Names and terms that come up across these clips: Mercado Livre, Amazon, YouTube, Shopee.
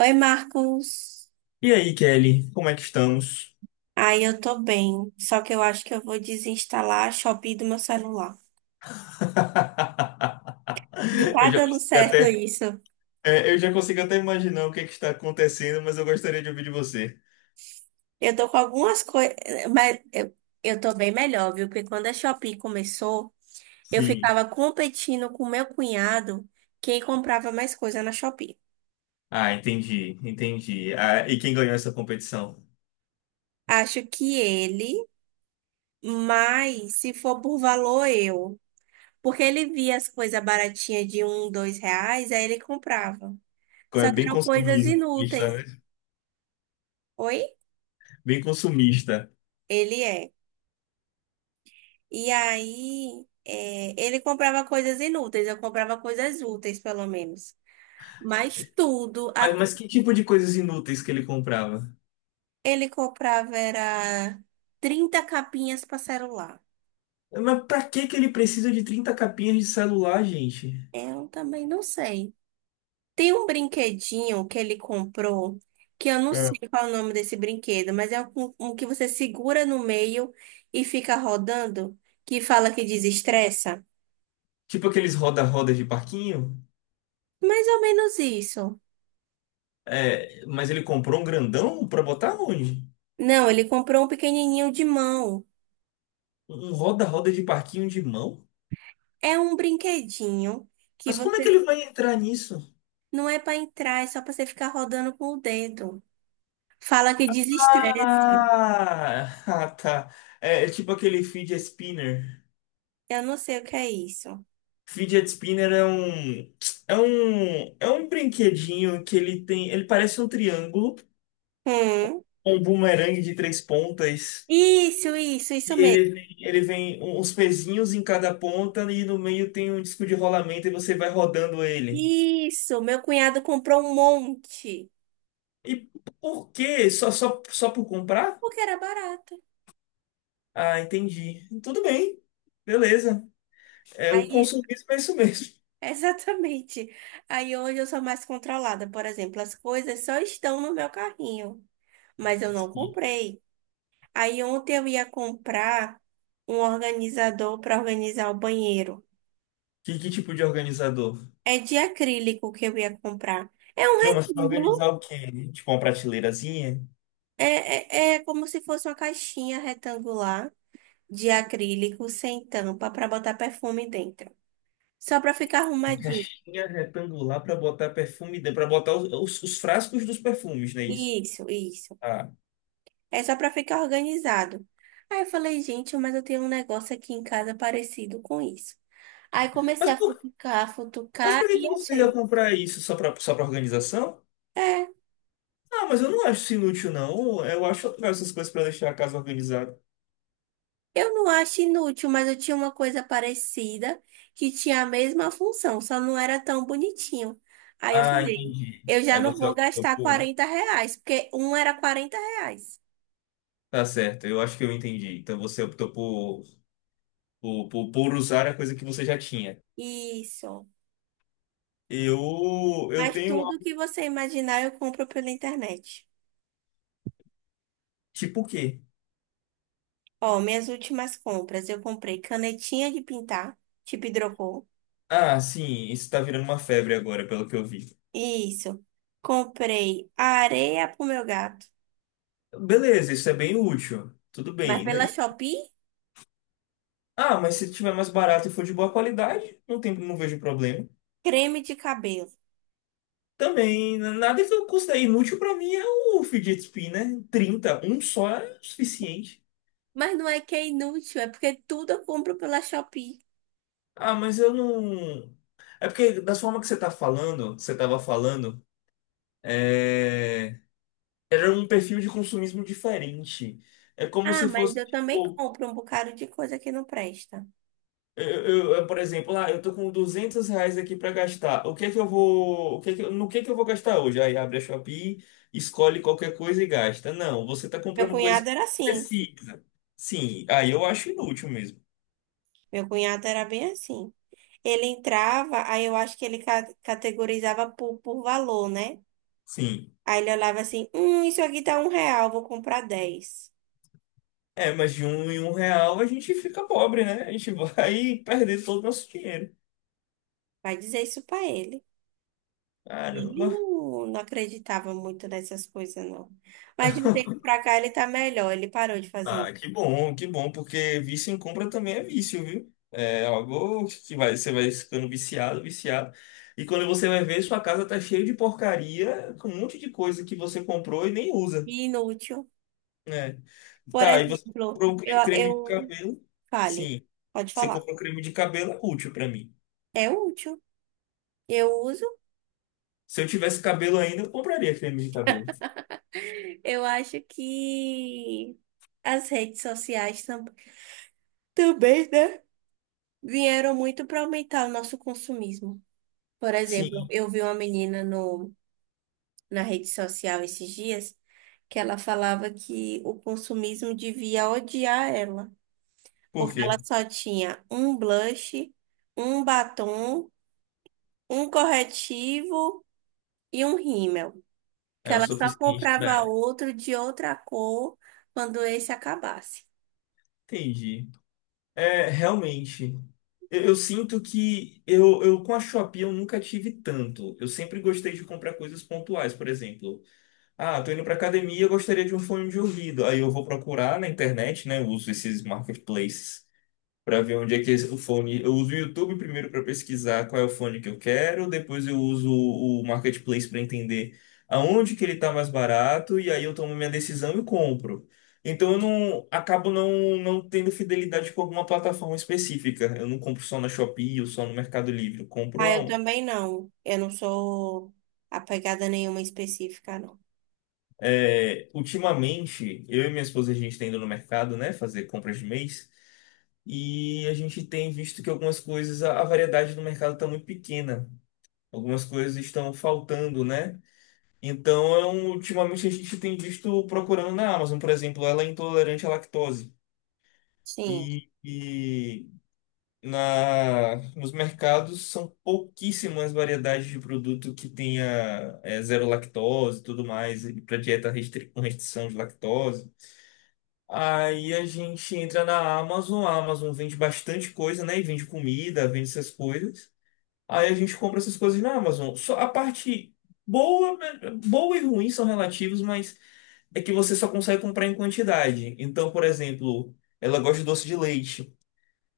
Oi, Marcos. E aí, Kelly, como é que estamos? Ai, eu tô bem. Só que eu acho que eu vou desinstalar a Shopee do meu celular. Não Eu tá já dando consigo certo até, isso. é, eu já consigo até imaginar o que é que está acontecendo, mas eu gostaria de ouvir de você. Eu tô com algumas coisas, mas eu tô bem melhor, viu? Porque quando a Shopee começou, eu Sim. ficava competindo com meu cunhado quem comprava mais coisa na Shopee. Ah, entendi, entendi. Ah, e quem ganhou essa competição? Acho que ele, mas se for por valor, eu. Porque ele via as coisas baratinhas de 1, 2 reais, aí ele comprava. É Só que bem eram coisas consumista, inúteis. né? Oi? Bem consumista. Ele é. E aí, é, ele comprava coisas inúteis, eu comprava coisas úteis, pelo menos. Mas tudo, Mas que tipo de coisas inúteis que ele comprava? ele comprava era 30 capinhas para celular. Mas pra que que ele precisa de 30 capinhas de celular, gente? Eu também não sei. Tem um brinquedinho que ele comprou, que eu não sei É. qual é o nome desse brinquedo, mas é um que você segura no meio e fica rodando, que fala que desestressa. Tipo aqueles roda-rodas de parquinho? Mais ou menos isso. É, mas ele comprou um grandão pra botar onde? Não, ele comprou um pequenininho de mão. Um roda-roda de parquinho de mão? É um brinquedinho que Mas como é você que ele vai entrar nisso? não é para entrar, é só para você ficar rodando com o dedo. Fala que desestressa. Ah, ah, tá. É, é tipo aquele fidget spinner. Eu não sei o que é isso. Fidget spinner é um brinquedinho que ele tem. Ele parece um triângulo, Hum. um bumerangue de três pontas. Isso E mesmo. ele vem, ele vem um, uns pezinhos em cada ponta e no meio tem um disco de rolamento e você vai rodando ele. Isso, meu cunhado comprou um monte, E por quê? Só por comprar? porque era barato. Ah, entendi. Tudo bem. Beleza. É, o Aí, consumismo é isso mesmo. exatamente. Aí hoje eu sou mais controlada, por exemplo, as coisas só estão no meu carrinho, mas eu não Sim. comprei. Aí ontem eu ia comprar um organizador para organizar o banheiro. Que tipo de organizador? É de acrílico que eu ia comprar. É um Não, mas para organizar retângulo, o quê? Tipo uma prateleirazinha? é, é como se fosse uma caixinha retangular de acrílico sem tampa para botar perfume dentro. Só para ficar Uma arrumadinho. caixinha retangular para botar perfume, para botar os frascos dos perfumes, não é isso? Isso, isso. Ah. É só para ficar organizado. Aí eu falei, gente, mas eu tenho um negócio aqui em casa parecido com isso. Aí comecei Mas, a futucar, mas futucar para que que e você ia achei. comprar isso? Só para organização? É. Ah, mas eu não acho isso inútil, não. Eu acho legal essas coisas para deixar a casa organizada. Eu não acho inútil, mas eu tinha uma coisa parecida que tinha a mesma função, só não era tão bonitinho. Aí eu Ah, falei, entendi. eu já Aí não você vou optou gastar por. 40 reais, porque um era 40 reais. Tá certo, eu acho que eu entendi. Então você optou por usar a coisa que você já tinha. Isso. Eu, eu Mas tenho. Tudo que você imaginar eu compro pela internet. Tipo o quê? Ó, minhas últimas compras, eu comprei canetinha de pintar, tipo hidrocor. Ah, sim, isso tá virando uma febre agora, pelo que eu vi. Isso. Comprei areia pro meu gato, Beleza, isso é bem útil. Tudo mas bem. Pela Shopee, Ah, mas se tiver mais barato e for de boa qualidade, não tem, não vejo problema. creme de cabelo. Também, nada que eu considere inútil pra mim é o fidget spinner. 30. Um só é o suficiente. Mas não é que é inútil, é porque tudo eu compro pela Shopee. Ah, mas eu não. É porque, da forma que você tá falando, que você tava falando, é... era um perfil de consumismo diferente. É como Ah, se mas fosse, eu também tipo, compro um bocado de coisa que não presta. eu, por exemplo, ah, eu tô com R$ 200 aqui para gastar. O que que eu vou, o que que, no que eu vou gastar hoje? Aí abre a Shopee, escolhe qualquer coisa e gasta. Não, você tá Meu comprando coisas cunhado que era assim. precisa. Sim, aí eu acho inútil mesmo. Meu cunhado era bem assim. Ele entrava, aí eu acho que ele categorizava por valor, né? Sim. Aí ele olhava assim: isso aqui tá 1 real, vou comprar 10. É, mas de um em um real a gente fica pobre, né? A gente vai perder todo o nosso dinheiro. Vai dizer isso pra ele. Ele Caramba. não acreditava muito nessas coisas, não. Mas de um tempo pra cá ele tá melhor, ele parou de fazer. Ah, que bom, porque vício em compra também é vício, viu? É algo que vai, você vai ficando viciado, viciado. E quando você vai ver, sua casa tá cheia de porcaria, com um monte de coisa que você comprou e nem usa, Inútil. né? Por Tá, e você exemplo, comprou um eu, eu creme de cabelo? Fale, Sim, pode você falar. comprou um creme de cabelo, é útil pra mim. É útil. Eu uso. Se eu tivesse cabelo ainda, eu compraria creme de cabelo. Eu acho que as redes sociais também, né? Vieram muito para aumentar o nosso consumismo. Por exemplo, Sim, eu vi uma menina no, na rede social esses dias que ela falava que o consumismo devia odiar ela, por porque quê? ela só tinha um blush, um batom, um corretivo e um rímel. Que É o ela só suficiente da comprava era. outro de outra cor quando esse acabasse. Entendi. É, realmente. Eu sinto que eu com a Shopee eu nunca tive tanto. Eu sempre gostei de comprar coisas pontuais, por exemplo. Ah, tô indo pra academia, eu gostaria de um fone de ouvido. Aí eu vou procurar na internet, né? Eu uso esses marketplaces para ver onde é que o fone. Eu uso o YouTube primeiro para pesquisar qual é o fone que eu quero, depois eu uso o Marketplace para entender aonde que ele está mais barato e aí eu tomo minha decisão e compro. Então eu não acabo não, tendo fidelidade com alguma plataforma específica. Eu não compro só na Shopee ou só no Mercado Livre. Eu compro Ah, eu aonde? também não. Eu não sou apegada a nenhuma específica, não. É, ultimamente, eu e minha esposa a gente está indo no mercado, né, fazer compras de mês. E a gente tem visto que algumas coisas, a variedade do mercado está muito pequena. Algumas coisas estão faltando, né? Então, ultimamente a gente tem visto procurando na Amazon, por exemplo, ela é intolerante à lactose. Sim, E nos mercados são pouquíssimas variedades de produto que tenha zero lactose e tudo mais, para dieta com restrição de lactose. Aí a gente entra na Amazon, a Amazon vende bastante coisa, né? E vende comida, vende essas coisas. Aí a gente compra essas coisas na Amazon. Só a parte boa, né, boa e ruim são relativos, mas é que você só consegue comprar em quantidade. Então, por exemplo, ela gosta de doce de leite.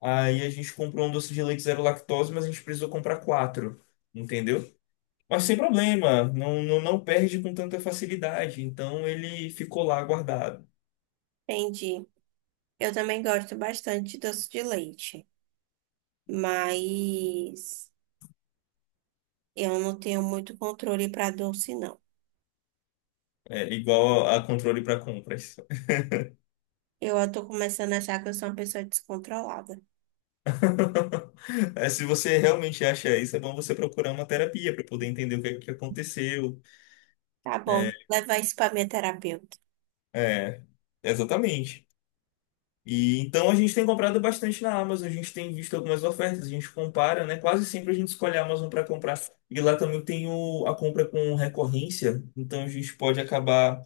Aí a gente comprou um doce de leite zero lactose, mas a gente precisou comprar quatro, entendeu? Mas sem problema, não, não, não perde com tanta facilidade. Então ele ficou lá guardado. entendi. Eu também gosto bastante de doce de leite, mas eu não tenho muito controle para doce, não. É igual a controle para compras. Eu tô começando a achar que eu sou uma pessoa descontrolada. É, se você realmente acha isso, é bom você procurar uma terapia para poder entender o que é que aconteceu. Tá bom, É, levar isso para minha terapeuta. é, exatamente. E então a gente tem comprado bastante na Amazon, a gente tem visto algumas ofertas, a gente compara, né? Quase sempre a gente escolhe a Amazon para comprar. E lá também tem a compra com recorrência, então a gente pode acabar,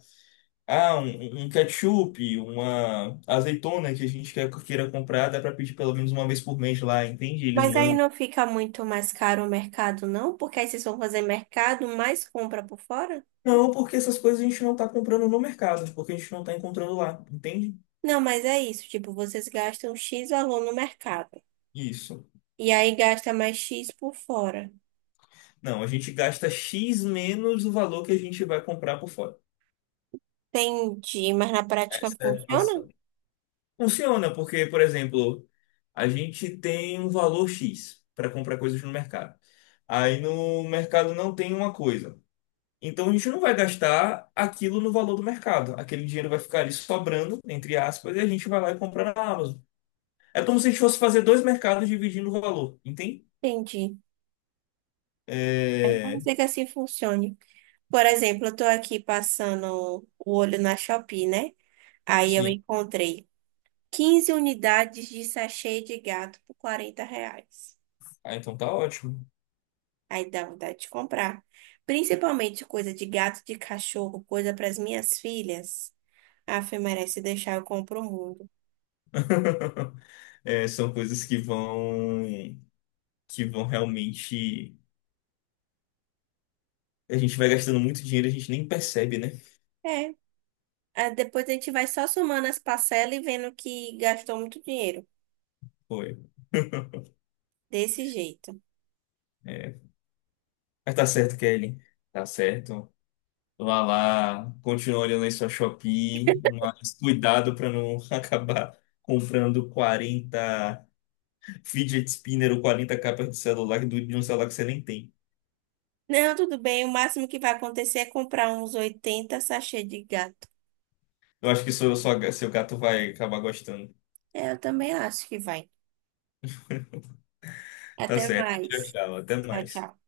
ah, um ketchup, uma azeitona que a gente queira comprar, dá para pedir pelo menos uma vez por mês lá, entende? Eles Mas aí mandam. não fica muito mais caro o mercado, não? Porque aí vocês vão fazer mercado mais compra por fora? Não, porque essas coisas a gente não está comprando no mercado, porque a gente não está encontrando lá, entende? Não, mas é isso, tipo, vocês gastam X valor no mercado Isso. e aí gasta mais X por fora. Não, a gente gasta X menos o valor que a gente vai comprar por fora. Entendi, mas na prática Essa é a funciona? relação. Funciona, porque, por exemplo, a gente tem um valor X para comprar coisas no mercado. Aí no mercado não tem uma coisa. Então a gente não vai gastar aquilo no valor do mercado. Aquele dinheiro vai ficar ali sobrando, entre aspas, e a gente vai lá e compra na Amazon. É como se a gente fosse fazer dois mercados dividindo o valor, entende? Entendi. É. Vamos É... dizer que assim funcione. Por exemplo, eu tô aqui passando o olho na Shopee, né? Aí eu Sim. encontrei 15 unidades de sachê de gato por 40 reais. Ah, então tá ótimo. Aí dá vontade de comprar. Principalmente coisa de gato, de cachorro, coisa para as minhas filhas. Ah, Fê, merece deixar, eu compro o mundo. É, são coisas que vão realmente. A gente vai gastando muito dinheiro, e a gente nem percebe, né? É. Ah, depois a gente vai só somando as parcelas e vendo que gastou muito dinheiro. Foi. Desse jeito. É. Mas tá certo, Kelly. Tá certo. Vá lá, continua olhando aí sua Shopee, mas cuidado para não acabar comprando 40 fidget spinner ou 40 capas de celular de um celular que você nem tem. Não, tudo bem. O máximo que vai acontecer é comprar uns 80 sachê de gato. Eu acho que seu gato vai acabar gostando. É, eu também acho que vai. Tá Até certo. Tchau, mais. tchau. Até Tchau, mais. tchau.